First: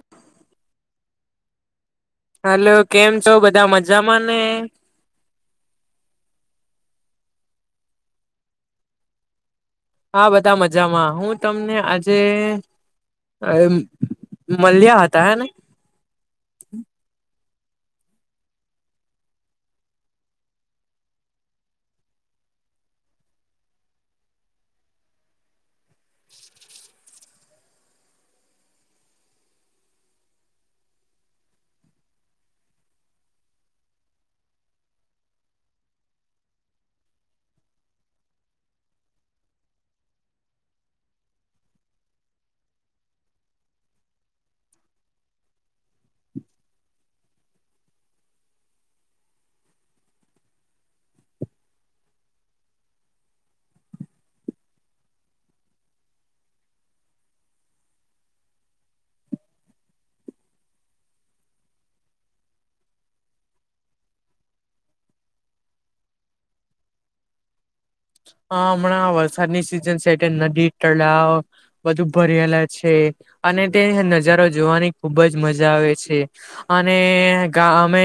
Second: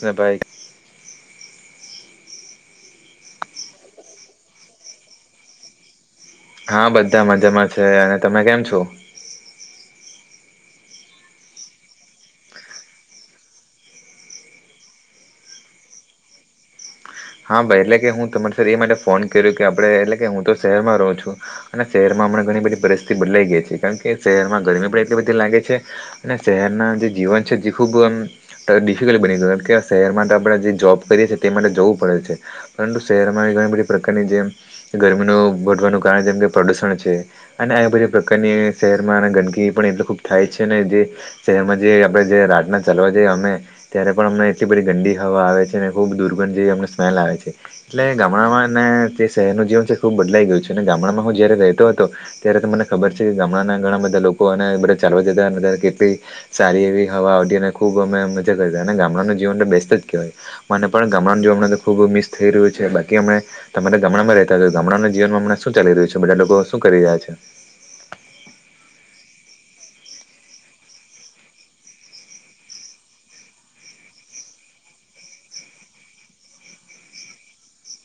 જે bike hello કેમ છો બધા મજામાં ને. હા બધા મજામાં છે અને તમે કેમ છો. હા બધા મજામાં હું તમને આજે. હરે મલ્યા હતા હે ને. હા ભાઈ એટલે કે હું તમારી એ માટે ફોન કર્યો કે આપડે એટલે કે હું તો શહેરમાં રહું છું અને શહેરમાં હમણા ઘણી બધી પરિસ્થિતિ બદલાઈ ગઈ છી કારણ કે શહેરમાં ગરમી પણ એટલી બધી લાગે છે અને શહેરના જે જીવન છે જે ખૂબ ડિફિકલ્ટ બની ગયું કારણ કે શહેર માટે આપણે જે જોબ કરીએ છીએ તે માટે જવું પડે છે પરંતુ શહેરમાં ઘણી બધી પ્રકારની જેમ ગરમીનું ઘટવાનું કારણ જેમ કે પ્રદુષણ છે અને આ બધી પ્રકારની શહેરમાં ગંદકી પણ એટલ ખુબ થાય છે ને જે શહેરમાં જે આપણે જે રાતના ચાલવા જઈએ અમે ત્યારે પણ અમને એટલી બધી ગડી હવા આવે છે અનેને ખૂબ દુર્ગંધ જેવી અમને મહેલ આવે છે એટલે ગામડામાં ને જે શહેરનું જીવન છે ખૂબ બદલાઈ ગયું છે અને ગામડામાં હું જ્યારે રહેતો તો ત્યારે ત મને ખબર છે કે ગામડાના ઘણા બધા લોકો અને બધા ચાલવા જતા કેટલી સારી એવી તે હવા તેને ખુબ અમે મજા કરી અને ગામડાનું જીવન તો બેસ્ટ જ કહેવાય મને પણ ગામડાનું જી ખૂબ મિસ થઈ રહ્યું છે બાકી હમણા તમારા ગામડામાં રે તા હતા તો ગામડાના જીવનમાં હમણા શું ચાલી રહ્યું છે બધા લોકો શું રી જાય છે. હા હમણાં વરસાદની સિઝન છે એલે નદી તળાવ બધુ ભરેલા છે. અને તે નજારો જોવાની ખુબ જ મજા આવે છે અને ગા અમે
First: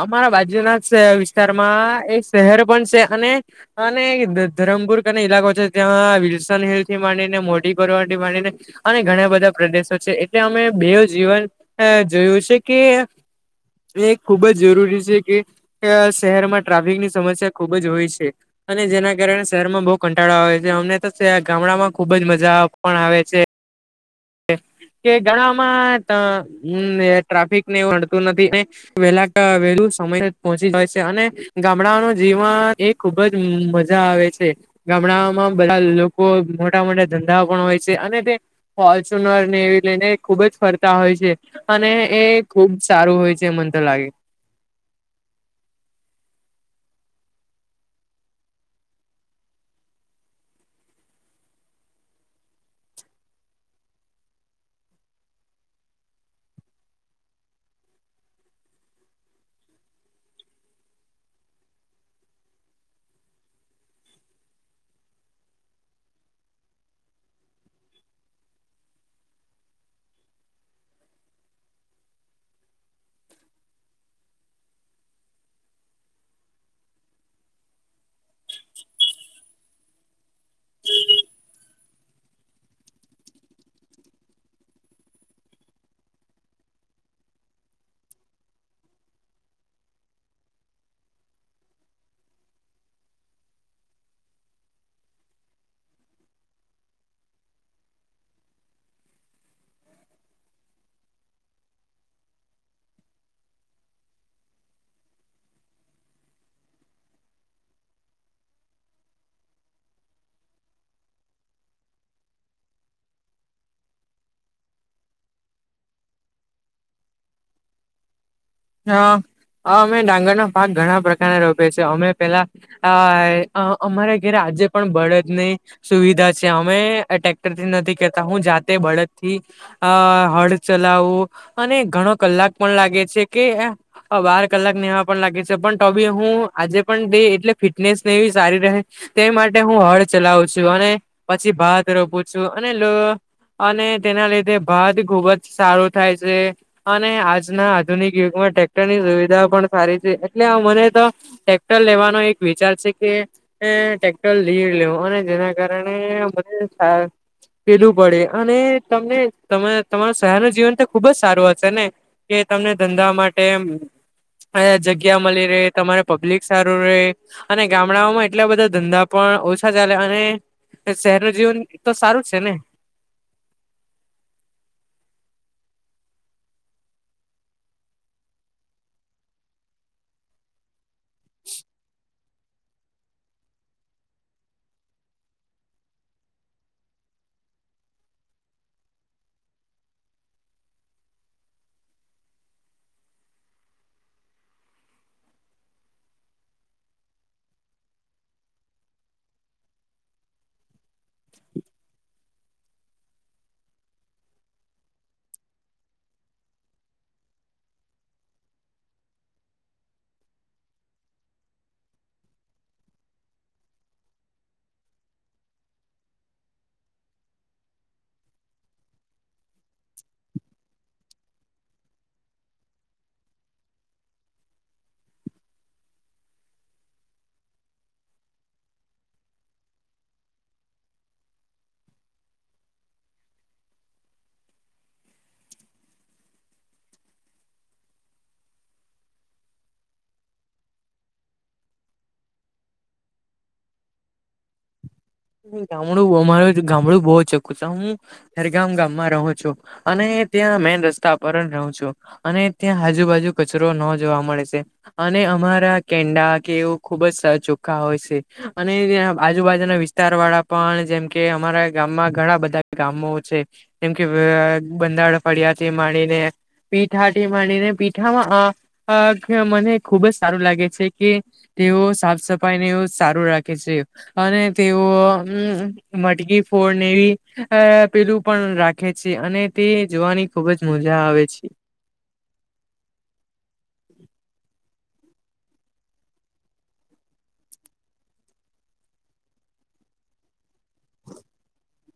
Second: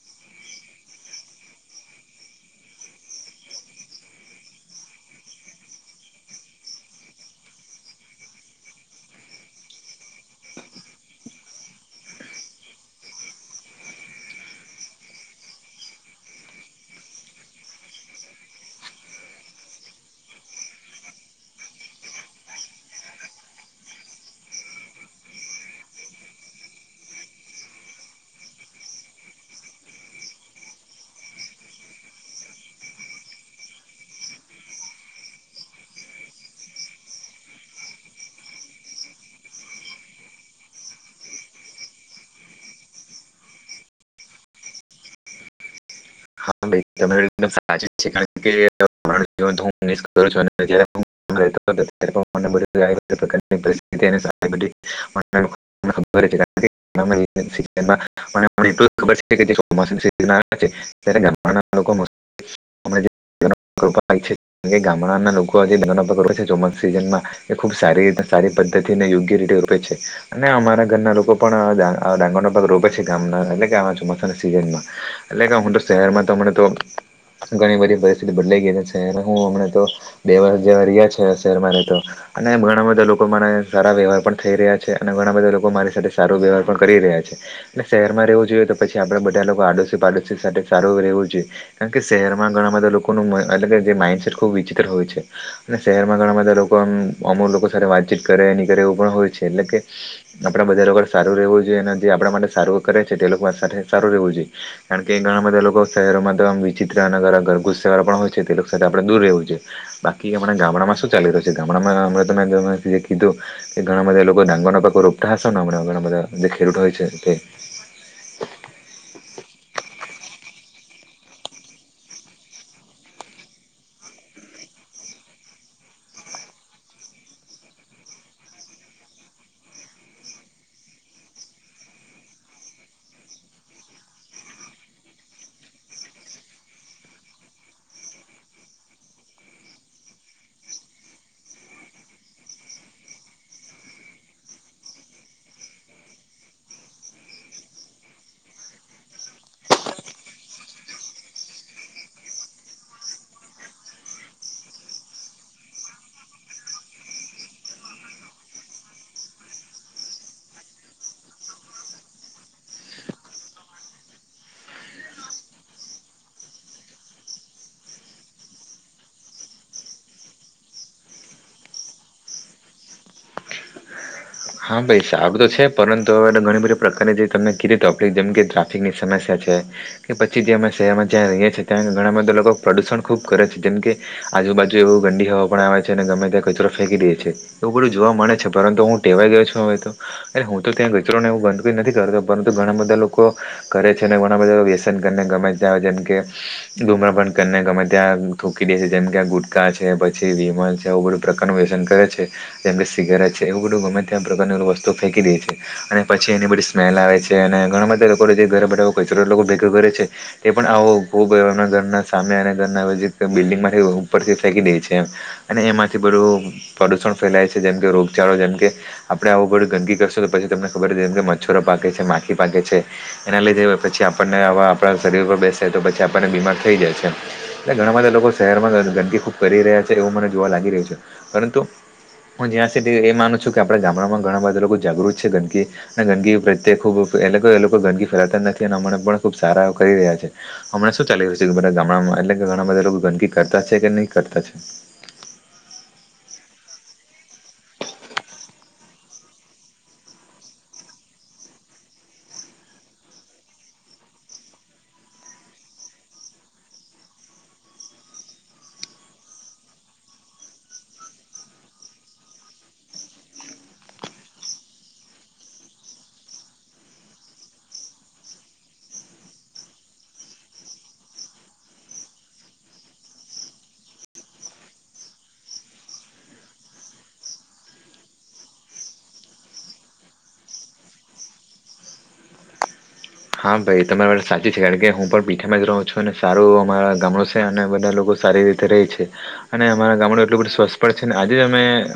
અમારા બાજુના વિસ્તારમાં એક શહેર પણ છે અને અને ધરમપુર કને ઈલાકો છે ત્યાં વિલસન હિલ થી માંડીને મોડી પરવા થી માંડીને અને ઘણા બધા પ્રદેશો છે. એટલે અમે બેવ જીવન જોયું છે કે એ ખુબ જ જરૂરી છે કે શહેરમા ટ્રાફિકની સમસ્યા ખુબ જ હોય છે. અને જેના કારણે શહેરમાં બહુ કંટાળો આવે છે. અમને તો ગામડામા ખુબ જ મજા પણ આવે છે. એ. કે ઘણામાં ટ અન ટ્રાફિક ને એવુ નડતુ નથી ને વહેલા ક વેલુ સમયસર જ પહોંચી જવાય છે અને ગામડાઓ નુ જીવન એ ખુબ જ મજા આવે છે. ગામડામા બધા લોકો મોટા મોટા ધંધા પણ હોય છે અને તે ફોર્ચ્યુનર ને એવી લઈને ખુબ જ ફરતા હોય છે અને એ ખુબ સારું હોય છે મન લાગે. હા ભાઈ તમારી વાત એકદમ સાચી છે. કારણ કે [inaudible] તો [inaudible] એટલે હું [inaudible] કે એને [inaudible] [inaudible] એટલું ખબર છે કે તે [inaudible] ઘણા લોકો [inaudible] કારણ કે ગામડાના લોકો આ જે પક છે ચોમાસા સીઝનમાં એ ખુબ સારી સારી પદ્ધતિ ને યોગ્ય રીતે અને અમારા ઘરના લોકો પણ ડાંગરો પાક રોપે છે ગામના એટલે કે ચોમાસા સીસન મા એટલે કે હું તો શહેરમા મને તો ઘણી બધી પરિસ્થિતિ બદલાઈ ગઈ છે. હું હમણા તો બે વરષ જેવા રિયા છે શહેરમાં તો. અને ઘણા બધા લોકો મને સારા વ્યવહાર પણ થઈ રહ્યા છે અને ઘણા બધા લોકો મારી સાથે સારો વ્યવહાર પણ કરી રહ્યા શહેરમાં રહેવું જોઈએ તો પછી આપડે બધા લોકો આડોશી પાડોશી સાથે સારું રહેવું જોઈએ. કેમકે શહેરમા ઘણા બધા લોકોનુ આ એટલે કે જે માઈન્ડસેટ ખૂબ વિચિત્ર હોય છે અને શહેરમાં ગણા બધા લોકો અમુક લોકો સાથે વાતચીત કરે ની કતે એવું પણ હોય છે. એટલે કે આપણા બધા લોકો સારું રહેવું જોઈએ અને જે આપણા માટે સારું કરે છે તે લોકો સાથે સારું રહેવું જોઈએ. કારણ કે ઘણા બધા લોકો શહેરોમાં તો આમ વિચિત્ર ઘણા ગુસ્સે વાળા પણ હોય છે તે લોકો સાથે આપણે દૂર રહેવું જોઈએ. બાકી આપણા ગામડામા શું ચાલી રહ્યું છે ગામડામા હમણાં તો મે કીધું કે ઘણાબધા લોકો ડાંગર ના પાકો રોપતા હસો ને હવ જે બધા ખેડૂતો હોય છે તે. હા. અહ અમે ડાંગર ના પાક ઘણા પ્રકારના રોપે છીએ. અમે પેલા અહ અમારે ઘરે આજે પણ બળદ ની સુવિધા છે અમે ટ્રેક્ટરથી નથી કેતા હું જાતે બળદ થી અ હડ ચલાવવું અને ઘણો કલાક પણ લાગે છે. કે બાર કલાક નેવા પણ લાગે છે પણ તો બી હું આજે પણે એટલે ફિટનેસને ઈ સારી રહે તે માટે હું હળ ચલાવું છું અને પછી ભાત રોપું છું અને અને તેના લીધે ભાત ખુબ જ સારું થાય છે અને આજના આધુનિક યુગમાં ટ્રેક્ટર ની સુવિધા પણ સારી છે. એટલે મને તો ટ્રેક્ટર લેવાનો એક વિચાર છે. કે એ ટેક્ટર લેઇ લેવ અને જેના કારણે મને કીધું પડે અને તમને તમા તમાર સહર નું જીવન તો ખુબ જ સારું હશે ને કે તમને ધંધા માટે અ જગ્યા મલી રે તમારે પબ્લિક સારું રે અને ગામડાઓમાં એટલા બધા ધંધા પણ પણ ઓછા ચાલે અને શહેર નુ જીવન તો સારું છે ને? [inaudible] હા ભાઈ સારુ તો છે પરંતુ હવે ઘણી બધી પ્રકારની જે તમે કીધી તફલીક જેમ કે ટ્રાફિકની સમસ્યા છ કે પછી જે અમે શહેરમાં જ્યાં રહીએ છીએ ત્યાં ઘણા બધા લોક કો પ્રદૂષણ ખૂબ કરે છે. જેમ કે આજુબાજુ એવું ગંડી હવા પણ આવે છે અને ગમે ત્યાં કચરો ફેંકી દે છે. એવું બધું જોવા મળે છે. પરંતુ હું ટેવાઈ ગયો છું હવે તો, એટલે હું તો ત્યાં કચરોને એવું ગંદકી નથી કરતો પરંતુ ઘણા બધા લોકો કરે છે ઘણા બધા વ્યસન કરીને ગમે ત્યાં જેમ કે ડુમરાપણ કરીને ગમે ત્યાં થૂકી દે જેમ કે કે ગુટકા છે, પછી વિમલ છે, આવુ બધું પ્રકારનું વ્યસન કરે છે, જેમકે સિગરેટ છે એવું બધું ગમે ત્યા આ પ્રકારની વસ્તુ ફેંકી દે છે અને પછી એની બધી સ્મેલ આવે છે અને ઘણા બધા લોકો [unintelligible] બધો કચરો લોકો ભેગો કરે છે તે પણ આવો બો લોકોના ઘરના સામે અને ઘર નજીક બિલ્ડીંગ માંથી ઉપરથી ફેકી દે છે એમ અને એમાંથી બધુ પ્રદુષણ ફેલાય છે, જેમકે રોગચાળો જેમ કે આપણે આવું બધું ગંદકી કરશું તો પછી તમને ખબર એમ કે મચ્છરો પાકે છે, માખી પાકે છે, એના લીધે [unintelligible] પછી આપણને આવા આપણા શરીર પર બેસે તો પછી આપણને બીમાર થઈ જાય છે એટલે ઘણા બધા લોકો શહેરમાં માં ગંદકી ખુબ કરી રહ્યા છે, એવું મને જોવા લાગી રહ્યું છે, પરંતુ હું જ્યાં સુધી એ માનું છું કે આપડે ગામડામાં ઘણા બધા લોકો જાગૃત છે, ગંદકી અને ગંદકી પ્રત્યે ખૂબ એ લોકો એ લોકો ગંદકી ફેલાવતા નથી એના માટે પણ ખબ સારા એવુ કરી રહ્યા છે. હમણા શું ચાલી રહ્યું છે, કે બધા ગામડામાં એટલે કે ઘણા બધા ગંદકી કર કરતા છે કે નહી કરતા છે? ગામડું, અમારુ ગામડું બો ચોખ્ખું છે. હું ખેરગામ ગામ માં રહું છુ અને ત્યાં મેન રસ્તા પરજ રહું છું અને ત્યાં આજુબાજુ કચરો ન જોવા મળે છે અને અમારા કેંડા કે એવુ ખુબજ ચોખ્ખા હોય છે અને ત્યાં આજુબાજુના વીસ વિસ્તાર વાળા પણ જેમકે અમારા ગામમાં ઘણા બધા ગામો છે જેમકે [unintelligible] પડ્યાથી માણીને પીઠાટી માંડીને પીઠામાં અહ મને અહ ખુબજ સારું લાગે છે કે તેઓ સાફ સફાઈ ને એવું સારું રાખે છે અને તેઓ મટકી ફોડને એવી અહ પેલું પણ રાખે છે અને તે જોવાની ખુબજ મજા આવે છે. હા ભાઈ તમારી વાત સાચી છે, કારણકે હું પણ પીઠામાં જ રહું છું અને સારું અમારા ગામડુ છે અને બધા લોકો સારી રીતે રહી છે અને અમારા ગામડું એટલું બધું સ્વસ્થ પણ છે ને આજે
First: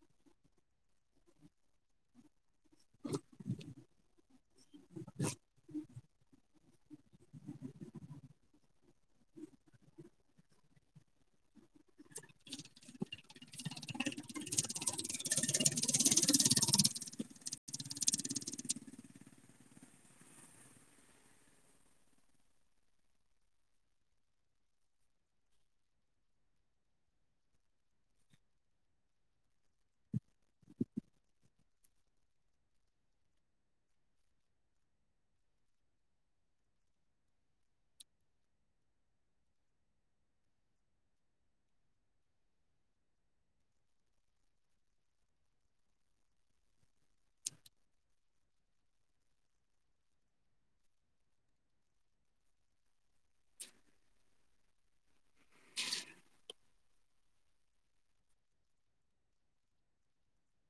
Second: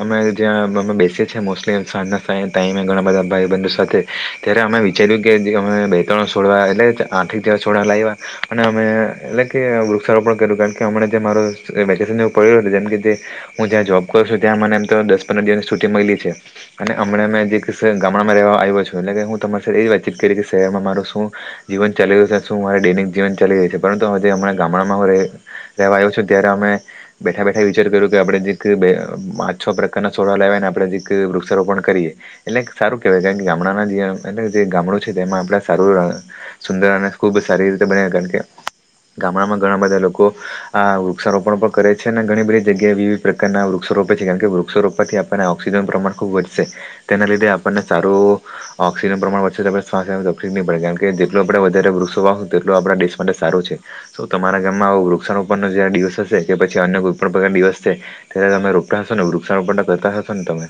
અમે જ્યાં અમે બેસી મોસલી [inaudible] ટાઈમે ઘણા બધા ભાઈ બંધુ સાથે ત્યારે અમે વિચાર્યું કે અમે તણ છોડવા એટલે આર્થિક દવા છોડવા લાવવા અને અમે એટલે કે વૃક્ષારોપણ કર્યું કારણ કે અમને જેમ મારું પયડુ જેમ કે હું જ્યાં જોબ કરું ત્યાં મનેમ તો દસ પંદર દિવસ છુટી મળી છે. અને હમને મે ગામડામાંવા આવ્યો છું એટલે હું તમારી એ વાતચીત કરી કે શહેરમાં મારૂ શું જીવન ચાલી રહ્યું છે, શું મા દૈનિક જીવન ચાલી રહ્યું છે. પરંતુ હરા ગામડામાંવા હોય પછી ત્યારે અમે બેઠા બેઠા વિચાર કર્યું કે આપણે જે પાચ છ પ્રકારના સોડા લેવાને આપણે વૃક્ષારોપણ કરીએ એટલે સારું કેહેવાય કાર કે ગામડાના જે જે ગામડું છે તેમાં આપણે. સારું સુંદર અને ખુબ સારી રીતે બને કારણ કે. ગામડામાં ઘણા બધા લોકો આ વૃક્ષારોપણ પણ કરે છે અને ઘણી બધી જગ્યાએ વિવિધ પ્રકારના વૃક્ષ. રોપે છે. કારણ કે વૃક્ષો રોપથી આપ ઓક્સિજન પ્રમાણ ખુબ વધશે તેના લીધે આપણને સારું [unintelligible] પ્રમાણ વધશે તો [unintelligible] પડે કારણ કે જેટલું આપણે વધારે વૃક્ષો વાહું તેટલો આપણા દેશ માટે સારો છે તો તમારા ગામમાં વૃક્ષ પણ જ્યાં દિવસો છે કે પછી અન ઈ પણ પ્રકાર દિવશે ત્યારે તમે રોપતા હોશ ને વૃક્ષારોપણ કરતા હશોને તમે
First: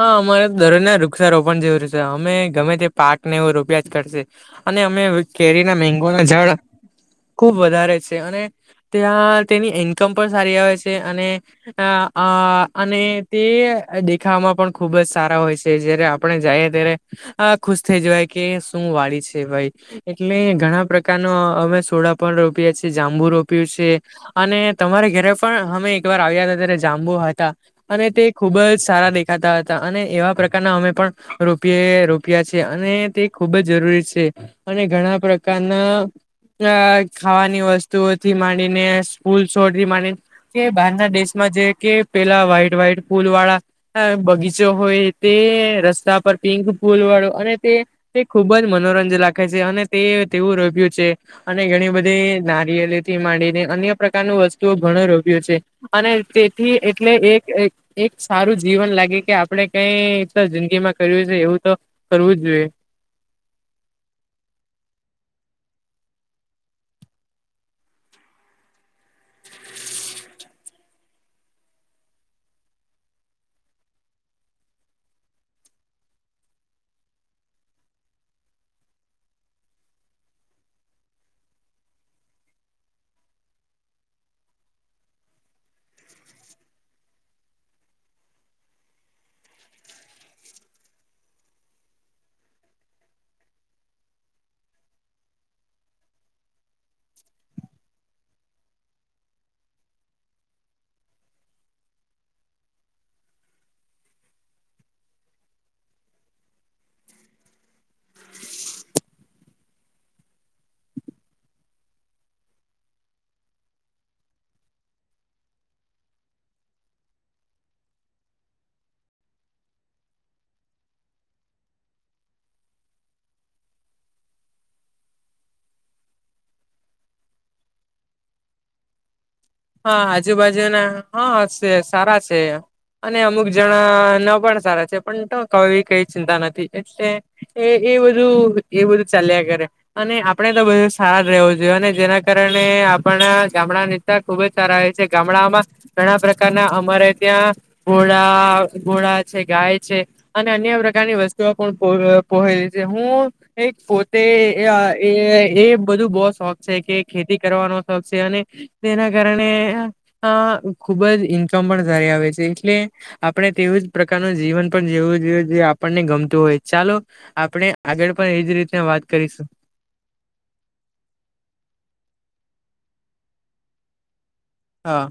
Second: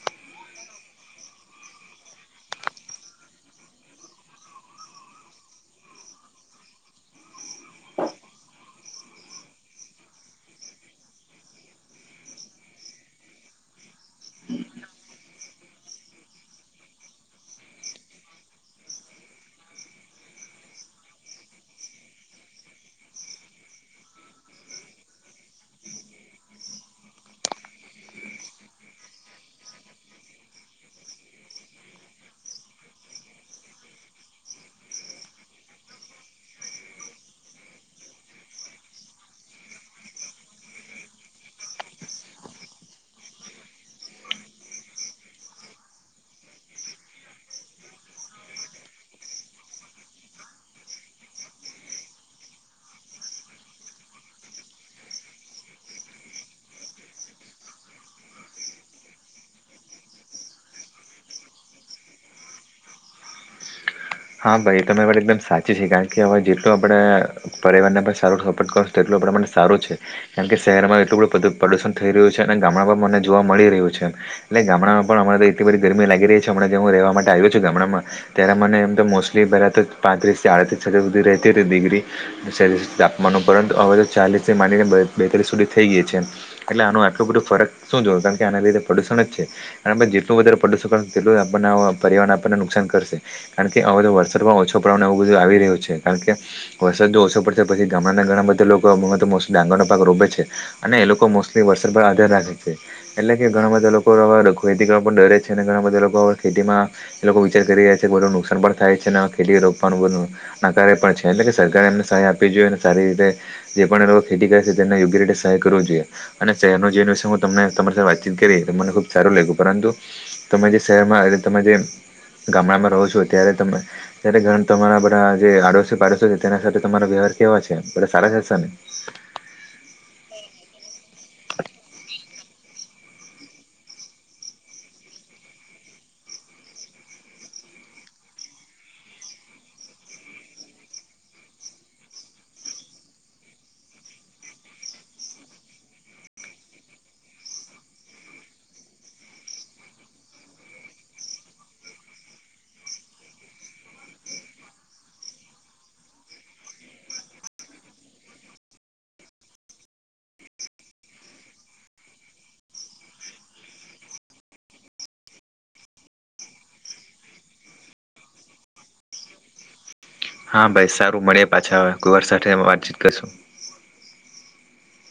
હા અમારે તો દરોજના વૃક્ષારોપણ જરૂરી છે અમે ગમે તે પાક ને એવ રોપિયા જ કરશે. અને અમે કેરી ના મેંગો ના ઝાડ ખુબ વધારે છે અને ત્યાં તેની ઇન્કમ પણ સારી આવે છે અને આ આ અને તે દેખાવામાં પણ ખુબ જ સારા હોય છે, જયારે આપણે જઈએ ત્યારે અ ખુશ થઈ જવાય કે શું વાળી છે. એટલે ઘણા પ્રકાર નો અમે સોડા પણ રોપીએ છીએ, જાંબુ રોપ્યું છે અને ને તમારે ઘરે પણ અમે એકવાર આવ્યા હતા ત્યારે જાંબુ હતા અને તે ખુબ જ સારા દે ખાતા હતા અને એવા પ્રકારના અમે પણ રોપીએ રોપિએ છેએ અને તે ખુબ જ જરૂરી છે. અને ઘણા પ્રકારના અ ખાવાની વસ્તુઓથી માંડીને સ્કૂલ છોડ માંડીને કે બહારના દેશમાં જે કે પેલા વ્હાઈટ વ્હાઈટ ફુલ વાળા બગીચો હોય તે રસ્તા પર પિંક પુલ વાળો અને તે તે ખુબ જ મનો. રાખે છે અને તે તેવું રોપ્યું છે અને ઘણી બધી નારિયેળ થી માંડીને અને. પ્રકાર વસ્તુઓ ઘણ રોપ્યો છે અને તેથી એટલે એક સારું. જીવન લાગે કે આપણે કઈ તો જિંદગી માં કર્યું છે એવું તો કરવું જ જોઈએ. [inaudible] હા ભાઈ તમારી વાત એકદમ સાચી છે કારણ કે હવે જેટલો આપણેે પરિવારને પણ સારો સપોર્ટ કરશુ તેટલો. પ્રમાણે સારું છે કારણ કે શહેરમાં એટલું બધું પ્રદૂષણ થઈ રહ્યું છે અને ગામડામાં મને જોવા મળી રહ્યું છે. એટલે ગામડામાં પણ અ તો એટલી બધી ગરમી લાગી રહી છેમ હું રહેવા માટે આવ્યો છું ગામડામાં ત્યારે મને. તો મોસ્ટલી પહેલા તો પાંત્રીસથી આડત્રીસ હ સુધી રહેતી ડિગ્રી સેલ્સિયસ તાપમાન ઉપ પરંતુ અવ્ય. ચાલીસ માનીને બેત્રીસ સુધી થઈ ગય છે એટલે આનું આટલું બધું ફરક શું જોય કાર કે આના લીધે પડ. છે જેટલું વધારે પ્રદુ તેટલું આપ પરવાર આપણને નુકસાન કરશે. કારણ કે હવે તો વરસાદમાં ઓછો પડવાનું એવું બધું આવી રહ્યું છે કારણ કે વરસાદ જો ઓછો પડશે પછી ગામણાંના ઘણાં બધા. લોકોલી ડાંગર ન પાક રોપે છે અને એ લોકો મોસ્ટલી વરસાદ પર આધાર રાખે છે એટલે કે. ઘણા બધા લોકોવા ખેતી કરવા પણ ડરે છે અને ઘણા બધા લોકો ખેતીમાં એ લોકો વિચાર કરી રહ્યા છે બલો નુ. સરબળ થાય છે અને ખેતી રોકવાનું બધું નાકારારે પણ છે એટલે કે સરકારે એમને સહાય આપવી જોઈએ અને સારી રીતે. જે પણ લોકો ખેતી કરે છે તેને યોગ્ય રીતે સહાય કરવો જોઈએ અને શહેરનો જવન વિ હું તમને તમારી સાથે વાતચીત કરી. મને ખુબ સારું લાગ્યું પરંતુ તમે જે શહેરમાં એટલે તમે જે ગામડામાં રહો છો. ત્યારે ત ત્યારે તમારા બધા જે આડોશી પાડોશો છે તેના સાથે તમારા વ્યવહાર કેવા છે પ સારા. એ છે ન. હા આજુબાજુના હા છે સારા છે. અને અમુક જણા ન પણ સારા છે પણ તો ક કઈ ચિંતા નથી એટલે એ એ. બધું એ બધું ચાલ્યા કરે અને આપણેે તો બધો સાર રહેવો જોઈએ અને જેના કારણે. પણ ગામડા નેતા. ખુબ જ સારા હો છે ગામડામાં ઘણા પ્રકારના અમારે ત્યાં ઘોળ ઘોળ. ગાય છે અને અન્ય પ્રકારની વસ્તુઓ પણ પલી છે હું એક પોતે. એ બધું બહ શોખ છે કે ખેતી કરવાનો શોખ છે અને. તેના કારણે ખુબ જ ઇન્કમ પણ સારી આવે છે એટલે આપણે તેવું જ. પ્રકારનું જીવન પણ જેવું જે આપણને ગમતું હોય ચાલો આપણે આગળ પણ એજ રીતના. વાત કરીશું. હા ભાઈ સારું મળે પાછા આવે કુવાર સાથે વાતચીત કરશું. હા.